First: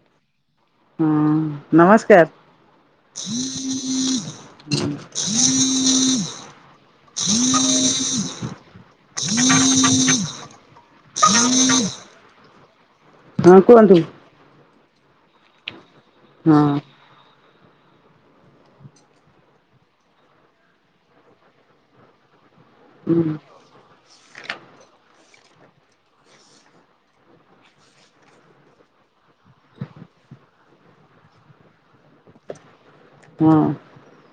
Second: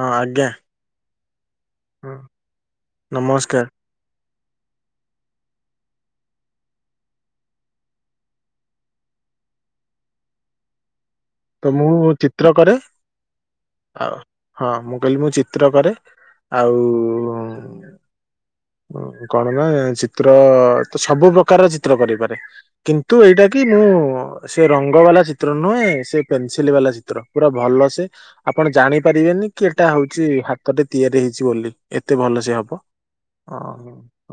ହଁ ଆଜ୍ଞା। ହଁ ହଁ ନମସ୍କାର। ନମସ୍କାର [inaudible] [inaudible] ତ ମୁଁ ଚିତ୍ର କରେ ହଁ କୁହନ୍ତୁ ଆଉ ହଁ ମୁଁ କହିଲି ମୁଁ ଚିତ୍ର କରେ। ହଁ ଆଉ କଣ ନା ଚିତ୍ର ତ ସବୁ ପ୍ରକାରର ଚିତ୍ର କରିପାରେ। କିନ୍ତୁ ହୁଁ ଏଇଟା କି ମୁଁ ସେ ରଙ୍ଗ ବାଲା ଚିତ୍ର ନୁହେଁ ସେ ପେନସିଲ୍ ବାଲା ଚିତ୍ର ପୁରା ଭଲ ସେ ଆପଣ ଜାଣି ପାରିବେନି କି ଏଟା ହଉଚି ହାତଟରେ ତିଆରି ହେଇ ସେ ବୋଲି ଏତେ ଭଲ ସେ ହବ ହଁ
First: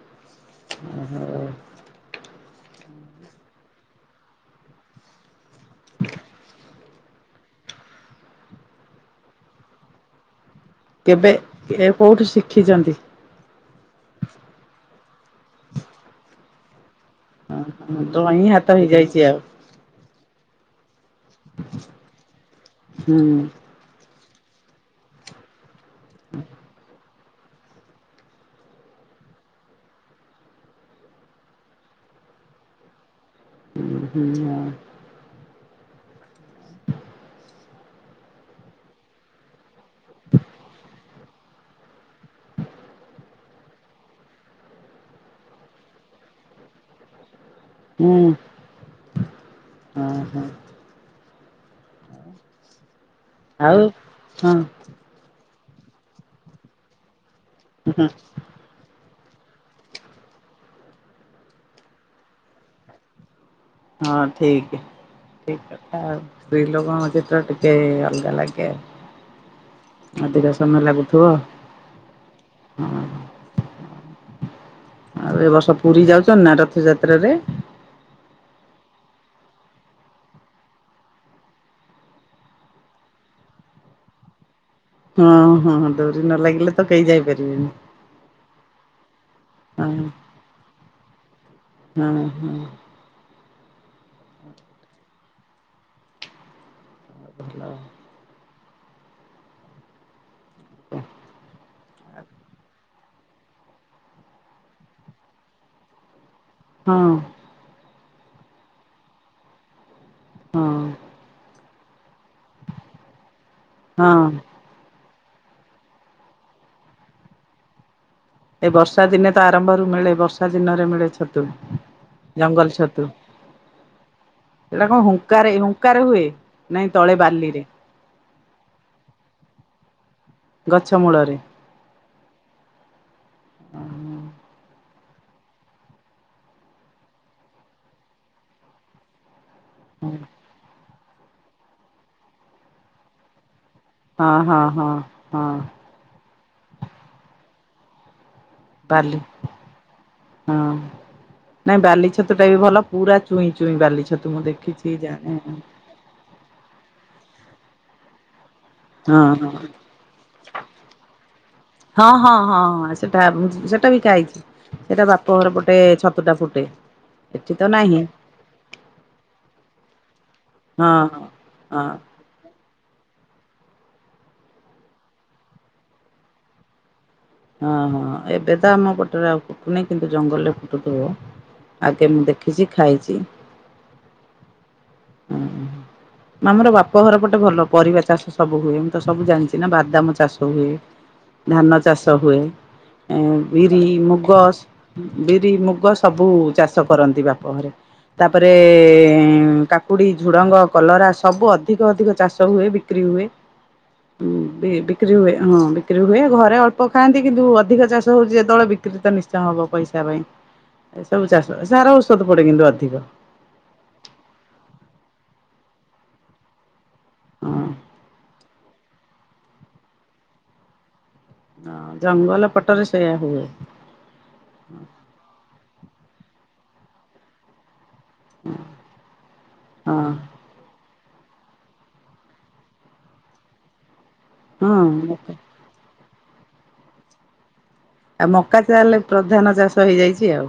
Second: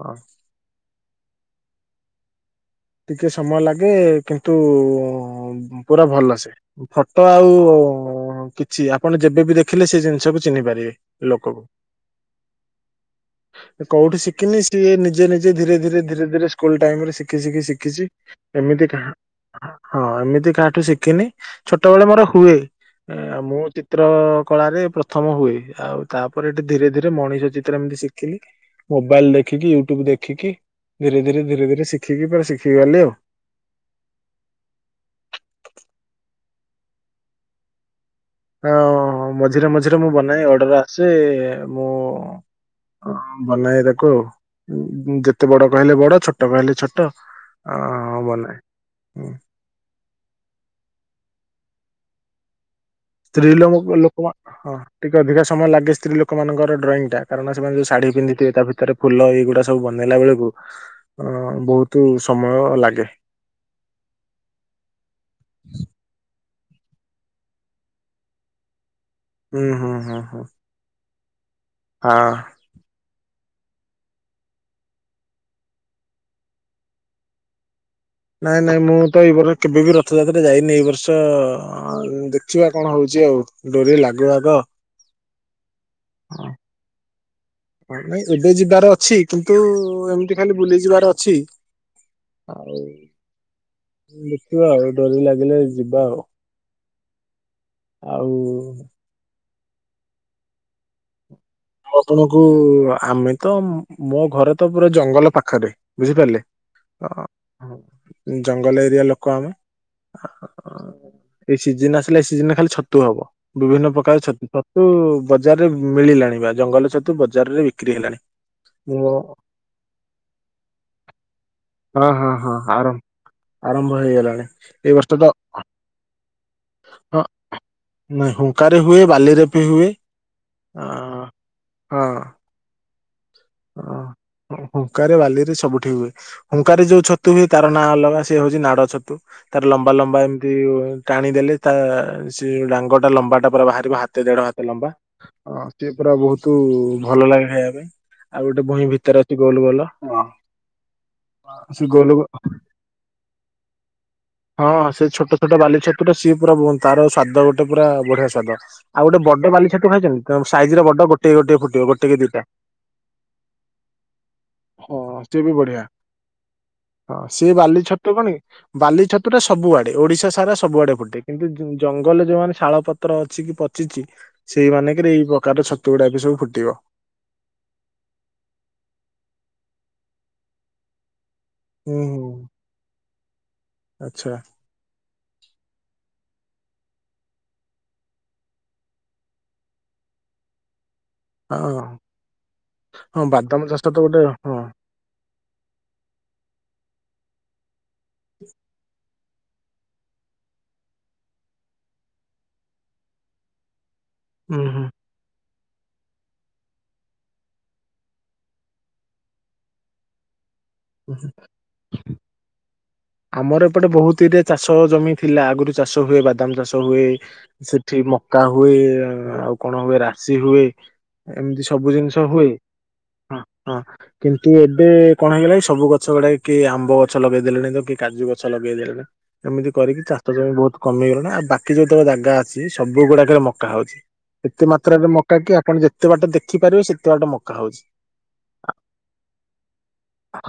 ହଁ। ହୁଁ। ଟିକେ ସମୟ ଲାଗେ କିନ୍ତୁ ପୁରା ଭଲସ ଫଟୋ [unintelligible] ଆଉ [unintelligible] କିଛି ଆପଣ ଯେବେ ବି ଦେଖିଲେ ସେ ଜିନଷ କେବେ ଏ କୋଉଠି ଶିଖିଛନ୍ତି? କଉଠି ଶଖିନି ସେଏ ନିଜେ ନିଜେ ଧୀରେ ଧୀରେ ଧୀରେ ଧୀରେ ସ୍କୁଲ ଟାଇମରେ ଶିଖି ଶିଖି ଶିକ୍ ଶିଖିଛି ଡଇଁ ହାତ ଏମିତି କା ହେଇଯାଇଛି ଆଉ ହା ହଁ ଏମିତି କାହାଠୁ ଶିଖିନି ଛୋଟବେଳେ ମୋର ହୁଏ ହୁଁ ଏ ମୁଁ ଚିତ୍ର କଳା ରେ ପ୍ରଥମ ହୁଏ ଆଉ ତାପରେ ଏଠି ଧୀରେ ଧୀରେ ଯେ ମଣିଷ ଚିତ୍ର ଏମିତି ଶିଖିଲି ମୋବାଇଲ୍ ଦେଖିକି ୟୁଟ୍ୟୁବ ଦେଖିକି। ଧୀରେ ଧୀରେ ଧୀରେ ଧୀରେ ଶିଖିକି ପୁରା ଶିଖିକି ଗଲି ଆଉ। ହୁଁ ଆଉ ହଁ ମଝିରେ ମଝିରେ ମୁଁ ବନାଏ ଅର୍ଡର ଆସେ ମୁଁ ବନେଇ ତାକୁ ଆଉ ଯେତେ ବଡ କହିଲେ ବଡ ଛୋଟ କହିଲେ ଛୋଟ। ଅ ହୁଁ ହଁ ବନାଏ ହଁ। ହଁ ହୋ। ସ୍ତ୍ରୀ ଆଉ ଲୋକ ଲୋକ ହଁ ଟିକେ ଅଧିକା ସମୟ ଲାଗେ ସ୍ତ୍ରୀ ଲୋକମାନଙ୍କର ଡ୍ରଇଂ ଟା କାରଣ ସେମାନେ ଯୋଉ ଶାଢୀ଼ ପିନ୍ଧଥିବେ ତା ଭିତରେ ଫୁଲ ଏଇଗୁଡା ସବୁ ବନେଇଲା ବେଳକୁ ଅ ବହୁତ ସମୟ ଲାଗେ। ହଁ ଠିକ। ଠିକ୍ କଥା। ସ୍ତ୍ରୀ ଲୋକଙ୍କ ଚିତ୍ର ଟିକେ ଅଲଗା ଲାଗେ। ହୁଁ ହୁଁ ହଁ ହଁ। ଅଧିକ [inaudible] ହଁ। ହଁ ଆଉ ଏ ବର୍ଷ ପୁରୀ ଯାଉଛ ନା ରଥ ଯାତ୍ରାରେ? ନାଇଁ ନାଇଁ ମୁଁ ତ ଏଇ ବର୍ଷ କେବେ ବିି ରଥଯାତ୍ରା ଯାଇନି ଏଇ ବର୍ଷ ଦେଖିବା କଣ ହଉଛି? ଚି ଆଉ ଡୋରି ଲାଗୁ ଆଗ। ହଁ ହଁ ଡୋ଼ରି ନ ଲାଗିଲେ ତ କେହି ଯାଇପାରିବେନି। ହଁ ନାଇଁ ଏବେ ଯିବାର ଅଛି କିନ୍ତୁ ଏମିତି ଖାଲି ବୁଲି ଯିବାର ଅଛି। ହୁଁ ହୁଁ ଆଉ ଦେଖିବା ଆ ଡ଼ୋରି ଲାଗିଲେ ଯିବା ଆଉ। ଭଲ ଆଉ ଆପଣଙ୍କୁ ଆମେ ତ ମୋ ଘରେ ତ ପୁରା ଜଙ୍ଗଲ ପାଖରେ ବୁଝିପାରିଲେ? ହଁ ଅ ଜଙ୍ଗଲ ଏରିଆ ଲୋକ ଆମେ। ହଁ ଏଇ ସିଜିନ ଆସିଲେ ଏଇ ସିଜିନ ଖାଲି ଛତୁ ହବ, ବିଭିନ୍ନ ପ୍ରକାର ହଁ ଛତୁ ଛତୁ ବଜାରରେ ମିଳିଲାଣି ବା ଜଙ୍ଗଲ ତୁ ବଜାରରେ ବିକ୍ରି ହେଲାଣି। ଏ ମୁଁ ବର୍ଷା ଦିନେ ତ ଆରମ୍ଭରୁ ମିଳେ ବର୍ଷା ଦିନରେ ମିଳେ ଛତୁ। ହଁ ହଁ ହଁ ଜଙ୍ଗଲ ଛତୁ। ଆରାମ ଆରମ୍ଭ ହେଇଗଲାଣି ଏଇଟା ଏଇ କଣ ବର୍ଷ ତ ହୁଙ୍କାରେ ହୁଙ୍କାରେ ହୁଏ ନାଇଁ ତଳେ ହଁ। ବାଲିରେ ନାଇ ହୁଙ୍କାରେ ହୁଏ ବାଲିରେ ବି ହୁଏ ଅ ଗଛ ମୂଳରେ ହଁ ହଁ ହଁ ହଁ ହୁଙ୍କାରେ ବାଲିରେ ସବୁଠି ହୁଏ ହୁଙ୍କାରେ ଯୋଉ ଛତୁ ହୁଏ ତାର ନାଁ ଅଲଗା ସେଏ ହଉଛି ନାଡ ଛତୁ। ତାର ଲମ୍ବା ଲମ୍ବା ଏମିତି ଟାଣି ଦେଲେ ତା ସେ ଡାଙ୍ଗ ଟା ଲମ୍ବା ଟା ପୁରା ବାହାର ହାତ ହଁ ଦେଢ଼ ହଁ ହାତ ହଁ ଲମ୍ବା ହଁ ସେଏ ପୁରା ବହୁତ ଭଲ ଲାଗେ ଖାଇବା ପାଇଁ। ଆଉ ଗୋଟେ ଭୁଇଁ ବାଲି ଭିତରେ ଅଛି ଗୋଲ ଵାଲା ହଁ ନାଇଁ ସେ ବାଲି ଗୋଲ ଛତୁ ଟା ବି ଭଲ ପୁରା ଚୁଇଁ ଚୁଇଁ ବାଲି ଛତୁ ମୁଁ ହଁ ଦେଖିଛି ସେ ଜାଣେ। ଛୋଟ ଛୋଟ ବାଲି ଛତୁ ଟା ସିଏ। ପୁରା ତାର ସ୍ଵାଦ ଗୋଟେ ପୁରା ବଢିଆ ସ୍ୱାଦ। ଆଉ ହଁ ଗୋଟେ ହଁ ବଡ ବାଲି ଛାତୁ ଖାଇଛନ୍ତି ତ ସାଇଜ ର ବଡ ଗୋଟ ଗୋଟେ ଫୁଟିବ ହଁ ଗୋଟେ କି ଦିଟା? ହଁ ହଁ ସେଟା ସେଟା ବି ଖାଇଛି ହଁ ସେଟା ବାପ ସିଏ ବି ଘର ପୋଟେ ବଢିଆ। ଛତୁ ଟା ଫୁଟେ। ହଁ ସେ ଏଠି ତ ବାଲି ନାହିଁ ଛତୁ କଣ ବାଲି ଛତୁ ଟା ସବୁଆଡେ ଓଡିଶା ସାରା ହଁ ସବୁଆଡେ ହଁ। ଫୁଟେ କିନ୍ତୁ ହଁ ଜଙ୍ଗଲ ରେ ଯେଉଁମାନେ ଶାଳପ ପତ୍ର ଅଛି କି ପଚିଛି ସେଇ ମାନଙ୍କରେ ଏଇ ପ୍ରକାରର ଛତୁ ଗୁଡା ବି ସବୁ ଫୁଟିବ। ହଁ ହଁ ଏବେ ତ ଆମ ପଟରେ ଆଉ ଫୁଟୁନି କିନ୍ତୁ ଜଙ୍ଗଲରେ ଫୁଟୁଥିବ। ହୁଁ ଆଗେ ମୁଁ ହୁଁ ଦେଖିଛି ଖାଇଛି। ଆଚ୍ଛା। ହୁଁ ହଁ ନା ଆମର ବାପ ଘର ପଟେ ଭଲ ପରିବା ଚାଷ ସବୁ ହୁଏ ମୁଁ ତ ସବୁ ଜାଣିଛି ନା ବାଦାମ ଚାଷ ହୁଏ। ଧାନ ହଁ ଚାଷ ହୁଏ। ଏ ହଁ ବାଦାମ ଚାଷ ବିରି, ତ ଗୋଟେ ମୁଗ, ହଁ ବିରି ମୁଗ ସବୁ ଚାଷ ଚାଷ କରନ୍ତି ବାପ ଘରେ ତାପରେ କା କୁକୁଡି ଝୁଡ଼ଙ୍ଗ କଲରା ସବୁ ଅଧିକ ଅଧିକ ଚାଷ ହୁଏ ବିକ୍ରି ହୁଏ। ହୁଁ ଭେ ବିକ୍ରି ହୁଏ। ହଁ ବିକ୍ରି ହୁଏ ଘରେ ଅଳ୍ପ ଖାଆନ୍ତି କିନ୍ତୁ ଅଧିକ ଚାଷ ହଉଛି ଯେତେବେଳେ ବିକ୍ରି ତ ନିଶ୍ଚୟ ହବ ପଇସା ପାଇଁ। ଏ ହୁଁ, ସବୁ ହୁଁ। ଚାଷ ସାର ଔଷଧ ପଡେ କିନ୍ତୁ ଅଧିକ। ଆମର ଏପଟେ ବହୁତ ଇରିଏ ଚାଷ ଜମି ଥିଲା ଆଗରୁ ଚାଷ ହୁଏ ବାଦାମ ଚାଷ। ହୁଏ ହଁ। ସେଠି ମକା ହୁଏ ଆଉ କଣ ହୁଏ ରାଶି ହୁଏ। ଏମିତି ହଁ ସବୁ ଜିନିଷ ଜଙ୍ଗଲ ହୁଏ ପଟରେ ସେଇୟା ହୁଏ ହଁ କିନ୍ତୁ ଏବେ କଣ ହେଇଗଲାକି ସବୁ ଗଛ ଗୁଡାକ କି ଆମ୍ବ ଗଛ ଲଗେଇଦେଲେଣି ତ କି କାଜୁ ଗଛ ଲଗେଇ ଦେଲେ ଏମିତି ହଁ କରିକି ଚାଷ ଜମି ବହୁତ କମିଗଲାଣି ଆଉ ବାକି ଯୋତେକ ଜାଗା ଅଛି ସବୁ ଗୁଡ଼ାକ ରେ ମକା ହଉଚି। ଏତେ ମାତ୍ରାରେ ମକା କି ଆପଣ ଯେତେ ବାଟ ଦେଖିପାରିବେ ସେତେ ବାଟ ମକା ହଉଚି। ଆଉ ମକା ତାହେଲେ ପ୍ରଧାନ ଚାଷ ହେଇଯାଇଚି ଆଉ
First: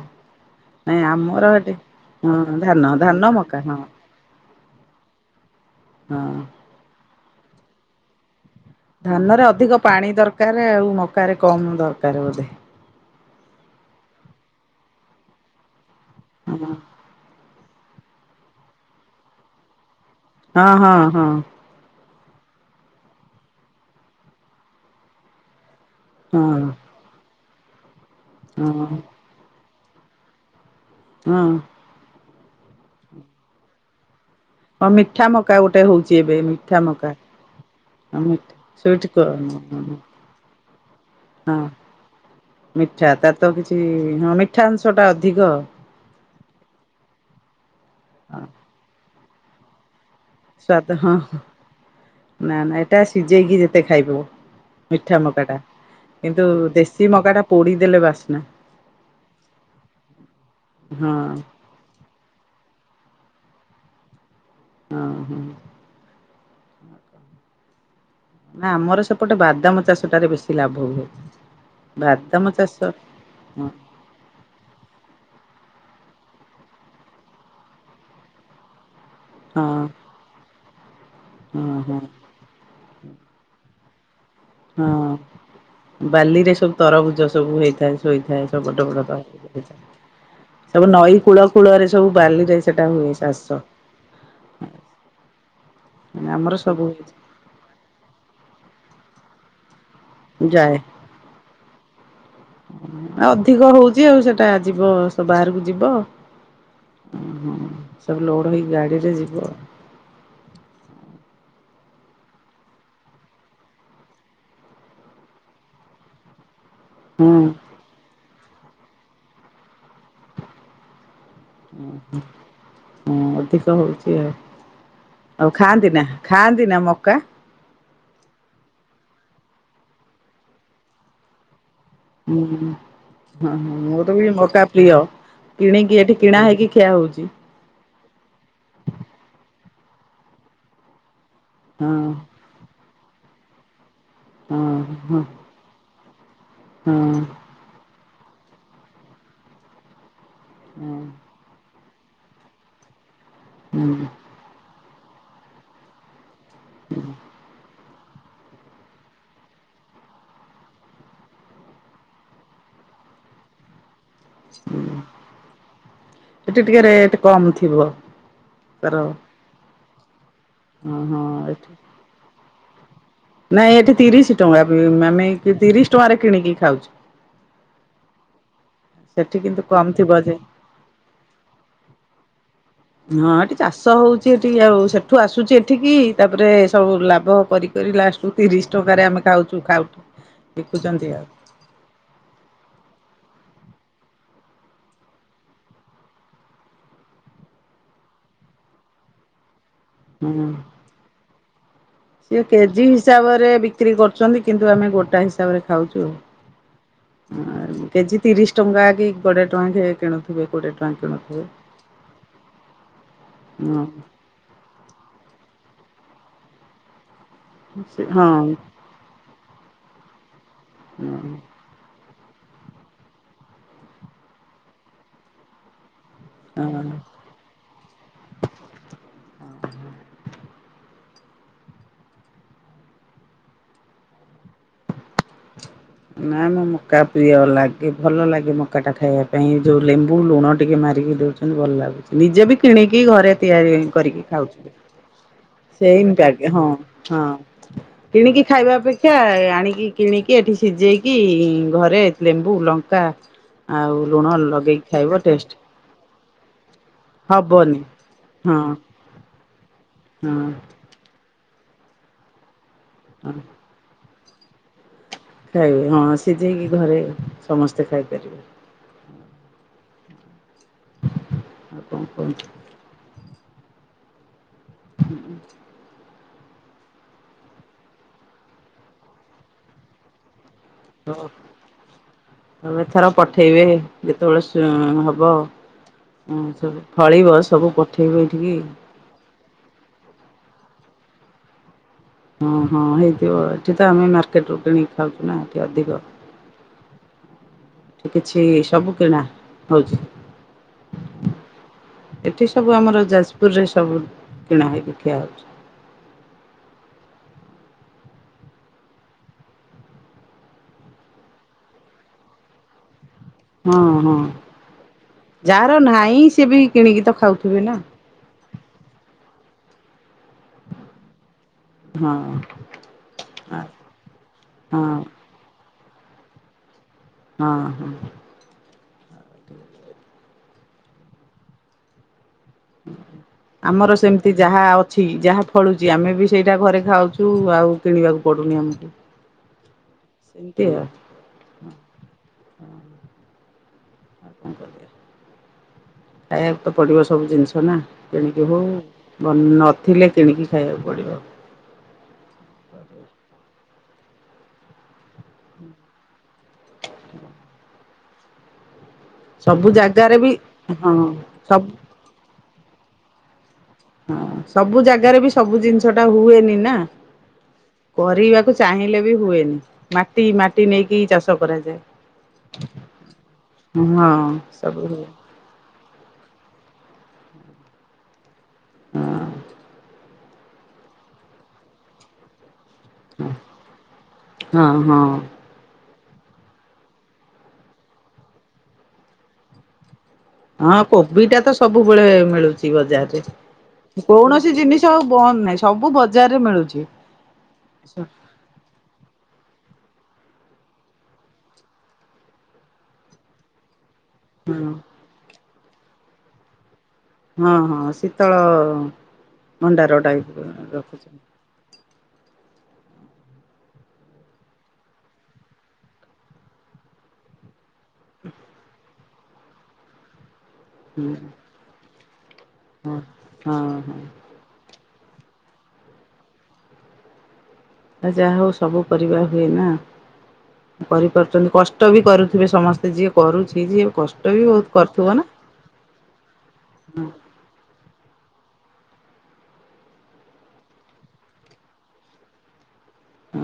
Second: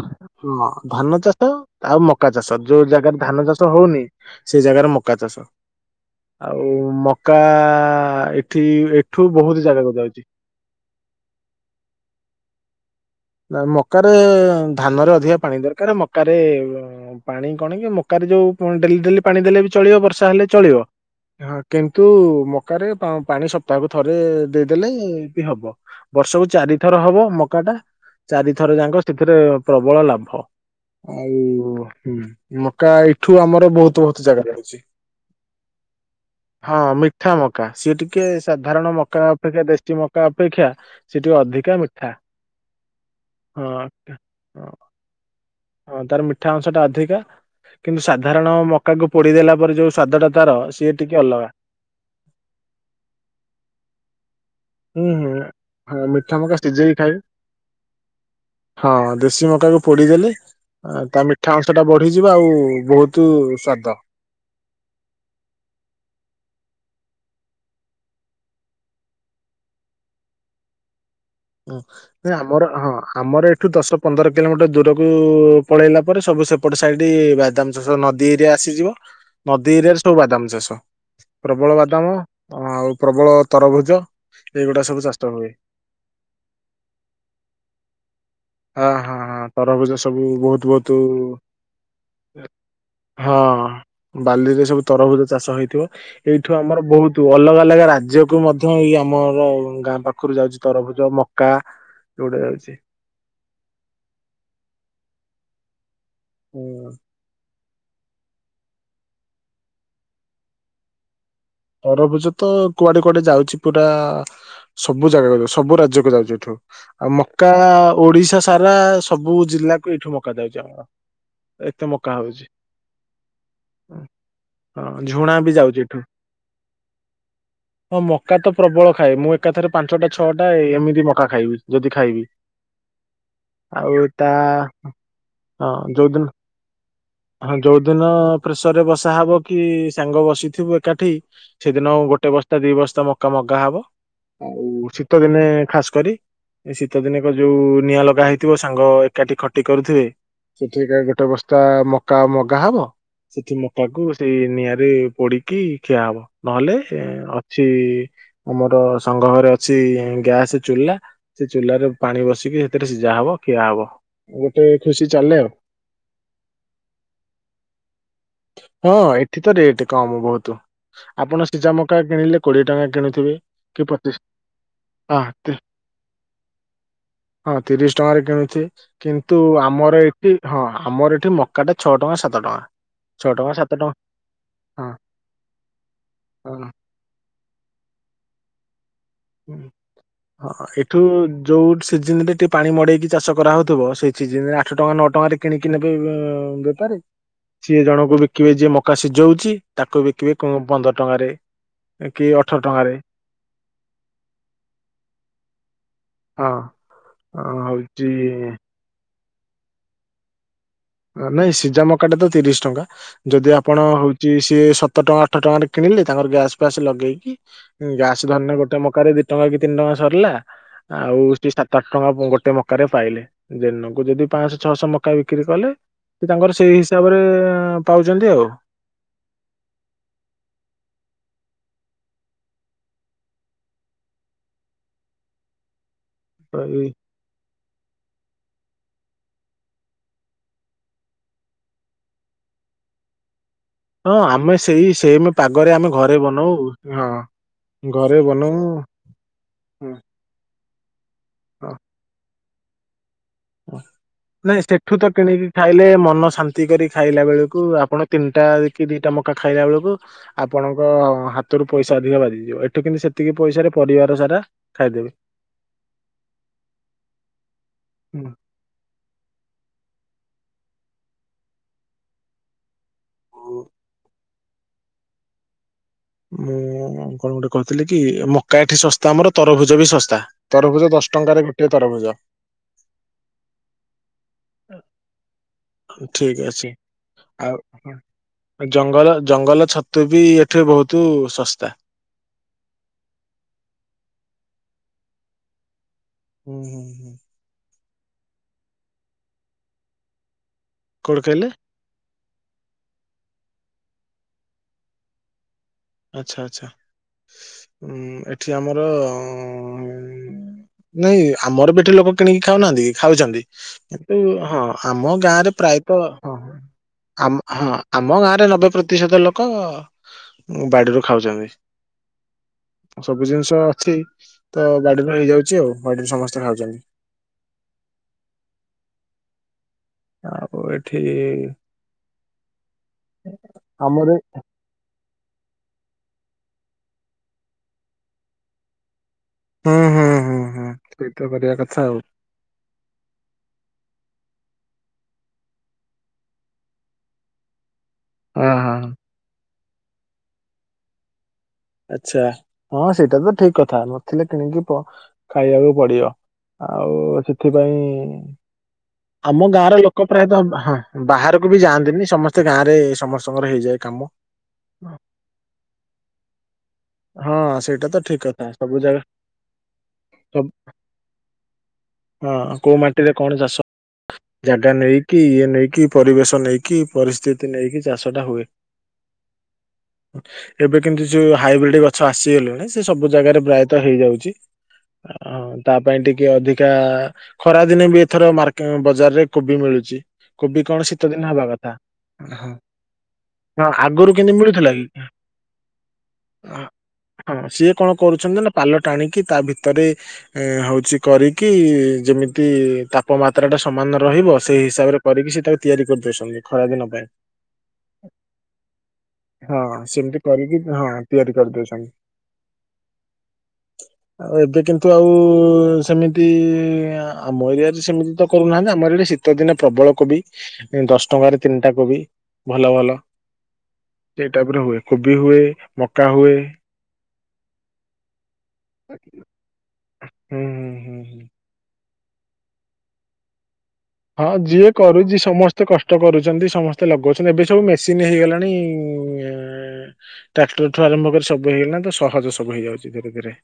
ହଁ ନାଇଁ ଧାନ ଚାଷ ଆମର ଏଠି ଆଉ ମକା ହଁ ଚାଷ ଧାନ ଯୋଉ ଜାଗାରେ ଧାନ ମକା ଚାଷ ହଁ ହଉନି। ସେ ଜାଗାରେ ମକା ଚାଷ ହଁ ଆଉ ମକା ଆ ଧାନରେ ଅଧିକ ପାଣି ଦରକାର ଆଉ ମକାରେ କମ ଦରକାର ବୋଧେ। ନା ମକାରେ ଧାନରେ ଅଧିକା ପାଣି ଦରକାରେ ମକାରେ ହଁ ପାଣି କଣ କି ମକାରେ ଯୋଉ ଡେଲି ଡେଲି ପାଣି ଦେଲେ ବି ଚଳିବ ବର୍ଷା ହେଲେ ହଁ ଚଳିବ ହଁ ହଁ କି ତୁ ମକାରେ ପାଣି ସପ୍ତାହକୁ ଥରେ ଦେଇଦେଲେ ବି ହବ। ବର୍ଷକୁ ହଁ ଚାରି ଥର ହବ ମକା ଟା ଚାରିଥର ଯାକ ସେଥିରେ ପ୍ରବଳ ଲାଭ। ଆଉ ହଁ ମକା ଏଇଠୁ ଆମର ବହୁତ ସେ ଯାଗାରେ ଅଛି ହଁ ମିଠା ମକା ଗୋଟେ ହଉଛି ଏବେ ମିଠା ହଁ ମକା ମିଠା ମକା ସିଏ ଟିକେ ମିଠା ସାଧାରଣ ସୁଇଟ ମକା ତା କର୍ଣ୍ଣ ଅପେକ୍ଷା ଦେସି ମକା ଅପେକ୍ଷା। ସେ ଟିକେ ଅଧିକା ମିଠା। ଆଛା ତ ତ କିଛି ହଁ ମିଠା ଅଂଶ ଟା ଅଧିକ। ହଁ ତାର ମିଠା ଅଂଶ ଟା ଅଧିକା କିନ୍ତୁ ସାଧାରଣ ମକାକୁ ପୋଡିଦେଲା ପରେ ଯୋଉ ସ୍ଵାଦ ଟା ତାର ସିଏ ସ୍ୱାଦ ଟିକେ ହଁ ଅଲଗା। ନା ନା ଏଟା ସିଝେଇକି ଯେତେ ଖାଇବ। ହୁଁ ମିଠା ହୁଁ ମକା ଟା ହଁ ମିଠା କିନ୍ତୁ ମକା ସିଝେଇକି ଦେଶୀ ଖାଇବେ ମକା ଟା ପୋଡି ଦେଲେ ବା ହଁ ଦେଶୀ ମକା କୁ ପୋଡ଼ିଦେଲେ ହଁ ତା ମିଠା ଅଂଶ ଟା ବଢିଯିବ ଆଉ ବହୁତ ସ୍ୱାଦ। ହଁ ହଁ। ନା ଆମର ସେପଟେ ବାଦାମ ଚାଷ ଟାରେ ବେଶୀ ଲାଭ ହୁଏ। ବାଦାମ ଆମର ଚାଷ ହଁ ଆମର ହଁ ଏଠୁ ଦଶ ପନ୍ଦର କିଲୋମିଟର ଦୂରକୁ ପଳେଇଲା ପରେ ସବୁ ସେପଟ ସାଇଡ ବାଦାମ ଚାଷ ନଦୀ ଏରିଆ ଆସିଯିବ ହଁ ନଦୀ ଏରିଆରେ ସବୁ ବାଦାମ ଚାଷ। ପ୍ରବଳ ହଁ ବାଦାମ ଆଉ ପ୍ରବଳ ତରଭୁଜ ଏଇଗୁଡ଼ା ସବୁ ଚାଷ ହୁଏ। ବାଲି ରେ ସବୁ ତରଭୁଜ ସବୁ ହେଇଥାଏ। ହୋଇଥାଏ ସବୁ ହଁ ବଡବଡ ହଁ ହଁ ଥାଏ ତରଭୁଜ ବହୁତ ସବୁ ବହୁତ ନଈ କୂଳ କୂଳରେ ସବୁ ବାଲି ଯାଏ ସେଟା ହୁ ଚାଷ। ହଁ ବାଲିରେ ସବୁ ତରଭୁଜ ଚାଷ ହେଇଥିବ ଏଇଠୁ ଆମର ବହୁତ ଅଲଗା ଅଲଗା ରାଜ୍ୟକୁୁ ମଧ୍ୟ ଏଇ ଆମ ଆ ଗାଁ ପାଖରୁ ଯାଉଚି ଯାଏ ତରଭୁଜ ମକା ଏଉଡ଼ା ଯାଉଚି। ଅଧିକ ହଉଚି ଆଉ ସେଇଟା ଯିବ ବାହାରକୁ ଯିବ। ହୁଁ ସବୁ ଲୋଡ଼ ହେଇକି ଗାଡ଼ିରେ ଯିବ। ତରଭୁଜ ତ କୁଆଡ଼େ କୁଆଡ଼େ ଯାଉଚି ପୁରା ସବୁ ଜାଗାକୁ ଯାଉ ସବୁ ରାଜ୍ୟକୁ ଯାଉଚି ଏଠୁ। ଆଉ ହୁଁ ମକା ଓଡିଶା ସାରା ସବୁ ଜିଲ୍ଲାକୁ ଏଇଠୁ ମକା ଯାଉଚି ଆମର। ଏତେ ମକା ହଉଚି ହୁଁ ଅଧିକ ହଉଛି ଆଉ। ହଁ ଝୁଣା ଆଉ ବି ଯାଉଚି ଖାଆନ୍ତି ନା ଏଠୁ। ଖାଆନ୍ତି ନା ମକା ହଁ ମକା ତ ପ୍ରବଳ ଖାଏ ମୁଁ ଏକାଥରେ ପାଞ୍ଚଟା ଛଅଟା ଏମିତି ମକା ଖାଇବି ଯଦି ଖାଇବି। ହୁଁ ହଁ ହଁ ଆଉ ମୋର ତା ମକା ପ୍ରିୟ ହଁ କିଣିକି ଏଠି ଯୋଉଦିନ କିଣା ହେଇକି ଖିଆ ହଉଛି। ହଁ ଯୋଉଦିନ ପ୍ରେସର ରେ ବସା ହବ କି ସାଙ୍ଗ ବସିଥିବୁ ଏକାଠି। ହଁ ସେଦିନ ଉଁ ଗୋଟେ ବସ୍ତା ଦି ବସ୍ତା ମକା ମଗା ହବ ହଁ ଆଉ ହଁ ହଁ। ଶୀତ ଦିନେ ଖାସ କରି ଏ ହଁ ଶୀତ ଦିନକ ଯୋଉ ନିଆଁ ଲଗା ହେଇଥିବ ସାଙ୍ଗ ଏକାଠି ଖଟି କରୁଥିବେ। ସେଠି ଗୋଟେ ବସ୍ତା ମକା ମଗା ହବ ସେଠି ମକା କୁ ହୁଁ ସେଇ ନିଆଁରେ ପୋଡିକି ଖିଆ ହବ ନହେଲେ ଅଛି ଆମର ସଂଘ ଘରେ ଅଛି ଗ୍ୟାସ ଚୁଲା ସେ ଚୁଲାରେ ପାଣି ବସିକି ସେଥିରେ ସିଝା ହବ। ହବ ଖିଆ ହବ ଗୋଟେ ହୁଁ ଖୁସି ଚାଲେ ଆଉ। ଏଠି ଟିକେ ରେଟ୍ କମ୍ ଥିବ କର। ହଁ ଏଠି ତ କମ ବହୁତ ଆପଣ ସିଝା ମକା କିଣିଲେ କୋଡିଏ ଟଙ୍କା କିଣୁ ନାଇଁ ଏଠି ତିରିଶ ଟଙ୍କା ହଁ ଆମେ ତି ତିରିଶ ଟଙ୍କାରେ କିଣିକି ଖାଉଛୁ। ହଁ ତିରିଶ ଟଙ୍କାରେ କିଣୁଛି ସେଠି କିନ୍ତୁ କମ୍ ଆମର ଥିବ ଏଠି ଯେ ହଁ ଆମର ଏଠି ମ ଛଅ ଟଙ୍କା ସାତ ଟଙ୍କା। ହଁ ଏଠି ସାତ ଚାଷ ଟଙ୍କା ହଉଛି ଏଠି ଆଉ ହଁ ସେଠୁ ଆସୁଛି ଏଠିକି ତାପରେ ହଁ। ସବୁ ଲାଭ କରି କରି ଲାଷ୍ଟ କୁ ତିରିଶ ଟଙ୍କା। ହଁ ଏଠୁ ଆଉ ଯୋଉ ସିଜିନ ରେ ଟିକେ ପାଣି ମଡେଇକି ଚାଷ କରାହଉଥିବ ସେ ସିଜିନରେ ଆଠ ଟଙ୍କା ନଅ ଟଙ୍କାରେ କିଣିକି ନେବେ ବେପାରୀ। ସିଏ ଜଣଙ୍କୁ ବିକିବେ ଯିଏ ମକା ସିଝଉଛି ତାକୁ ବିକିବେ ପନ୍ଦର ଟଙ୍କାରେ। କି ସେ ଅଠର କେଜିି ଟଙ୍କାରେ ହିସାବରେ ବିକ୍ରି କରୁ କିନ୍ତୁ ଆମେ ଗୋଟା ହିସାବ ରେ ଖାଉଛୁ ହଁ ହଁ, [inaudible] କେଜି ହଉଛି ତିରିଶ ଟଙ୍କା। କୋଡିଏ ଟଙ୍କା କିଣୁଥିବେ କୋଡିଏ ଟଙ୍କା। କିଣୁଥିବେ। ନାଇଁ ସିଝା ମକାଟେ ତ ତିରିଶ ଟଙ୍କା ଯଦି ହଁ ଆପଣ ହଉଛି ସିଏ ସତ ଟଙ୍କା ଆଠ ଟଙ୍କାରେ କିଣିଲି ତାଙ୍କର ଗ୍ୟାସ୍ ଫ୍ୟାସ୍ ଲଗେଇକି ହଁ ଗ୍ୟାସ ହଁ। ଧରିଲେ ଗୋଟେ ମକାରେ ଦି ଟଙ୍କା କି ତିନି ଟଙ୍କା ସରିଲା ଆଉ ସ୍ତି ସ୍ଟାଟକ। ଟଙ୍କା ଗୋଟେ ମକାରେ ପାଇଲେ ଦିନକୁ ଯଦି ପାଞ୍ଚଶହ ଛଅଶହ ମକା ବିକ୍ରି କଲେ। ସେ ତାଙ୍କର ସେଇ ହିସାବରେ ପାଉଛନ୍ତି ଆଉ। [inaudible] ନାଇ ତ ମ ଏଇ- ମକା ପ୍ରିୟ ଲାଗେ ଭଲ ଲାଗେ। ମକା ଟା ଖାଇବା ପାଇଁ ଯୋଉ ଲେମ୍ବୁ ଲୁଣ ଟିକେ ମାରିକି ଦଉଛନ୍ତି ଭଲ ଲାଗୁଛି ନିଜେ ବି କିଣିକି ଘରେ। ତିଆରି ହଁ କରିକି ଖାଉଛ ଆମେ ସେଇ ସେମ୍ ପାଗରେ [inaudible] ଆମେ ଘରେ ସେଇମତି ଆଗେ ବନଉ ହଁ ହଁ ଘରେ କିଣିକି ବନଉ ଖାଇବା ଅପେକ୍ଷା ଆଣିକି ହଁ କିଣିକି ଏଠି ସିଝେଇକି ହଁ। ଘରେ ଲେମ୍ବୁ ଲଙ୍କା। ଆଉ ଲୁ ନାଇଁ ସେଠୁ ତ କିଣିକି ଖାଇଲେ ମନ ଶାନ୍ତି କରି ଖାଇଲା ବେଳକୁ ହବନି ଆପଣ ତିନିଟା ହଁ କି ଦିଟା ମ ମକା ଖାଇଲା ବେଳକୁ ହଁ ଆପଣଙ୍କ ହାତରୁ ପଇସା ଅଧିକା ବାଜିଯିବ। ଏଠୁ କିନ୍ତୁ ହଁ ସେତିକି ପଇସାରେ ପରିବାର ସାରା ଖାଇଦେବେ। ଖାଇବେ ହଁ ସିଝେଇକି ଘରେ ସମସ୍ତେ ଖାଇପାରିବେ। [inaudible] ଆଉ କଣ କୁହନ୍ତୁ। [inaudible] [inaudible] ହୁଁ। ମୁଁ କଣ ଗୋଟେ କହିଥିଲି କି ମକା ଏଠି ଶସ୍ତା ଆମର ତରଭୁଜ ବି ଶସ୍ତା। ତରଭୁଜ ଦଶ ଟଙ୍କାରେ ଗୋଟିଏ ତରଭୁଜ [inaudible] ହଁ ଏଥର ପଠେଇବେ ଯେତେବେଳେ ଏଁ ହବ ଆଉ। ଠିକ ଅଛି ଆଉ ପଠେଇବେ ଏଠିକି ଜଙ୍ଗଲ ଜଙ୍ଗଲ ଛତୁ ବି ଏଠି ବହୁତ ଶସ୍ତା। ଓଁ ହଁ ହେଇଥିବ ଏଠି ତ ଆମେ ମାର୍କେଟ ରୁ କିଣିକି ଖାଉଛୁ ନା ଏଠି ଅଧିକ। ହୁଁ ହୁଁ ହୁଁ। ଏଠି କିଛି ସବୁ କିଣା ହଉଚି। କଣ କହିଲେ? ଏଠି ସବୁ ଆମର ଯାଜପୁରରେ ସବୁ କିଣା ହେଇକି ଖିଆହେଉଛି। ଆଚ୍ଛା ଆଚ୍ଛା [inaudible] ଉ ଏଠି ଆମର ନାଇଁ ଆମର ବି ଏଠି ଲୋକ କିଣିକି ଖାଉନାହାନ୍ତି କି। ଖାଉଛନ୍ତି କିନ୍ତୁ ହଁ ଆମ ଗାଁରେ ଯାହାର ପ୍ରାୟତଃ ନାହିଁ ହଁ। ସିଏ ବି କିଣିକି ତ ଆମ ଖାଉଥିବେ ହଁ ନା ଆମ ଗାଁରେ ନବେ ପ୍ରତିଶତ ଲୋକ ବାଡିରୁ ଖାଉଛନ୍ତି। ହଁ। [inaudible] ସବୁ ହଁ ଜିନିଷ ଅଛି ତ ହଁ ବାଡିରୁ ହେଇଯାଉଛି ଆଉ ଘରେ ସମସ୍ତେ ଖାଉଛନ୍ତି। ହଁ ହଁ। [inaudible] ଆଉ ଏଠି ଆମର ସେମିତି ଯାହା ଅଛି। ଠ ଯାହା ଫଳୁଛି ଆମେ ବି ସେଇଟା ଘରେ ଖାଉଛୁ ଆଉ କିଣିବାକୁ ପଡୁନି ଆମକୁ। ହୁଁ ହୁଁ ହୁଁ ସେମିତି ହୁଁ ଆଉ। ସେଇତ କରିବା କଥା ଆଉ। [inaudible] [inaudible] ଏ ତ ପଡିବ ସବୁ ଜିନିଷ ନା କିଣିକି ହଁ ହଉ ହଁ। ବ। ଥିଲେ କିଣିକି ଖାଇବାକୁ ପଡିବ। ଆଚ୍ଛା ହଁ ସେଇଟା ତ ଠିକ କଥା ନଥିଲେ କିଣିକି ଖାଇବାକୁ ପଡିବ। ଆଉ ସେଥିପାଇଁ ଆମ ଗାଁ ସବୁ ର ଲୋକ ଜାଗାରେ ବି ପ୍ରାୟତଃ ହଁ ହ ବାହାରକୁ ବି ସବୁ ଯାଆନ୍ତିନି ସମସ୍ତେ ତେ ଗାଁରେ ସମସ୍ତଙ୍କର ହେଇଯାଏ। କାମ ହଁ ସବୁ ଜାଗାରେ ବି ସବୁ ଜିନିଷ ଟା ହୁଏନି ନା। ହଁ ସେଇଟା ତ ଠିକ କଥା କରିବାକୁ ସବୁ ଜାଗା ଚାହିଁଲେ ବି ହୁଏନି ମାଟି ସବୁ ମାଟି ନେଇକି ଚାଷ କରାଯାଏ। ହଁ କୋଉ ମାଟିରେ କଣ ଚାଷ ହଁ ଜାଗା ସବୁ ହୁଏ ନେଇକି ଇଏ ନେଇକି ପରିବେଶ ନେଇକି ପରିସ୍ଥିତି ନେଇକି ଚାଷ ଟା ହୁଏ। ହଁ। ଏବେ କିନ୍ତୁ ଯୋଉ ହାଇବ୍ରିଡ ଗଛ ଆସିଗଲାଣି। ସେ ସବୁ ଜାଗାରେ ପ୍ରାୟତଃ ହେଇଯାଉଛି ହଁ ହଁ। ଆଉ। ପାଇଁ ଟିକେ ଅଧିକା ଖରା ଦିନେ ବି ଏଥର ମେ ବଜାରରେ କୋବି ମିଳୁଛି। କୋବି କଣ ହଁ ଶୀତ କୋବି ଦିନ ଟା ହବା ତ କଥା ସବୁବେଳେ ହଁ ମିଳୁଛି ବଜାରରେ। ଆଗରୁ କେମିତି କୌଣସି ମିଳୁଥିଲା କି? ଜିନିଷ ଆଉ ବନ୍ଦ ନାହିଁ ସବୁ ବଜାରରେ ମିଳୁଛି। ହଁ ସିଏ କଣ କରୁଛନ୍ତି ନା ପାଲ ଟାଣିକି ତା ଭିତରେ ଏ ହଉଛି କରିକି ଯେମିତି ତାପମାତ୍ରା ଟା ସମାନ ରହିବ ସେଇ ହିସାବରେ କରିକି ସେଟାକୁ ତିଆରି କରିଦଉଛନ୍ତି ଖରାଦିନ ହଁ ହଁ ଶୀତଳ ହଁ ଭଣ୍ଡାର ସେମିତି ଟାଇପ୍ କରିକି ହଁ ରଖୁଛନ୍ତି। ତିଆରି କରିଦଉଛନ୍ତି। ଆଉ ଏବେ କିନ୍ତୁ ଆଉ ସେମିତି ଆମ ଏରିଆରେ ସେମିତି ତ କରୁନାହାନ୍ତି ଆମର ଏଠି ଶୀତ ଦିନେ ପ୍ରବଳ କୋବି ଦଶ ହୁଁ ଟଙ୍କାରେ ତିନିଟା କୋବି। ଭଲ ଭଲ ହଁ ହଁ ସେଇ ଟାଇପ ର ହୁଏ କୋବି ହୁଏ ମକା ହୁଏ। ଆ ଯାହା ହଉ ସବୁ ପରିବା ହୁଏ ନା ହୁଁ ହୁଁ ହୁଁ ହୁଁ କରିପାରୁଛନ୍ତି କଷ୍ଟ ବି କରୁଥିବେ ସମସ୍ତେ ଯିଏ କରୁ ହଁ ଯିଏ କରୁଛି ସମସ୍ତେ କଷ୍ଟ କରୁଛନ୍ତି ସମସ୍ତେ ଲଗାଉଛନ୍ତି ଏବେ ସବୁ ମେସିନ୍ ହେଇଗଲାଣି। ଉ ଟ୍ରାକ୍ଟରଠୁ ଆରମ୍ଭ କରି ସବୁ ହେଇଗଲାଣି ତ ସହଜ ସବୁ ହେଇଯାଉଛି। ଆ ଘରେ ଘରେ।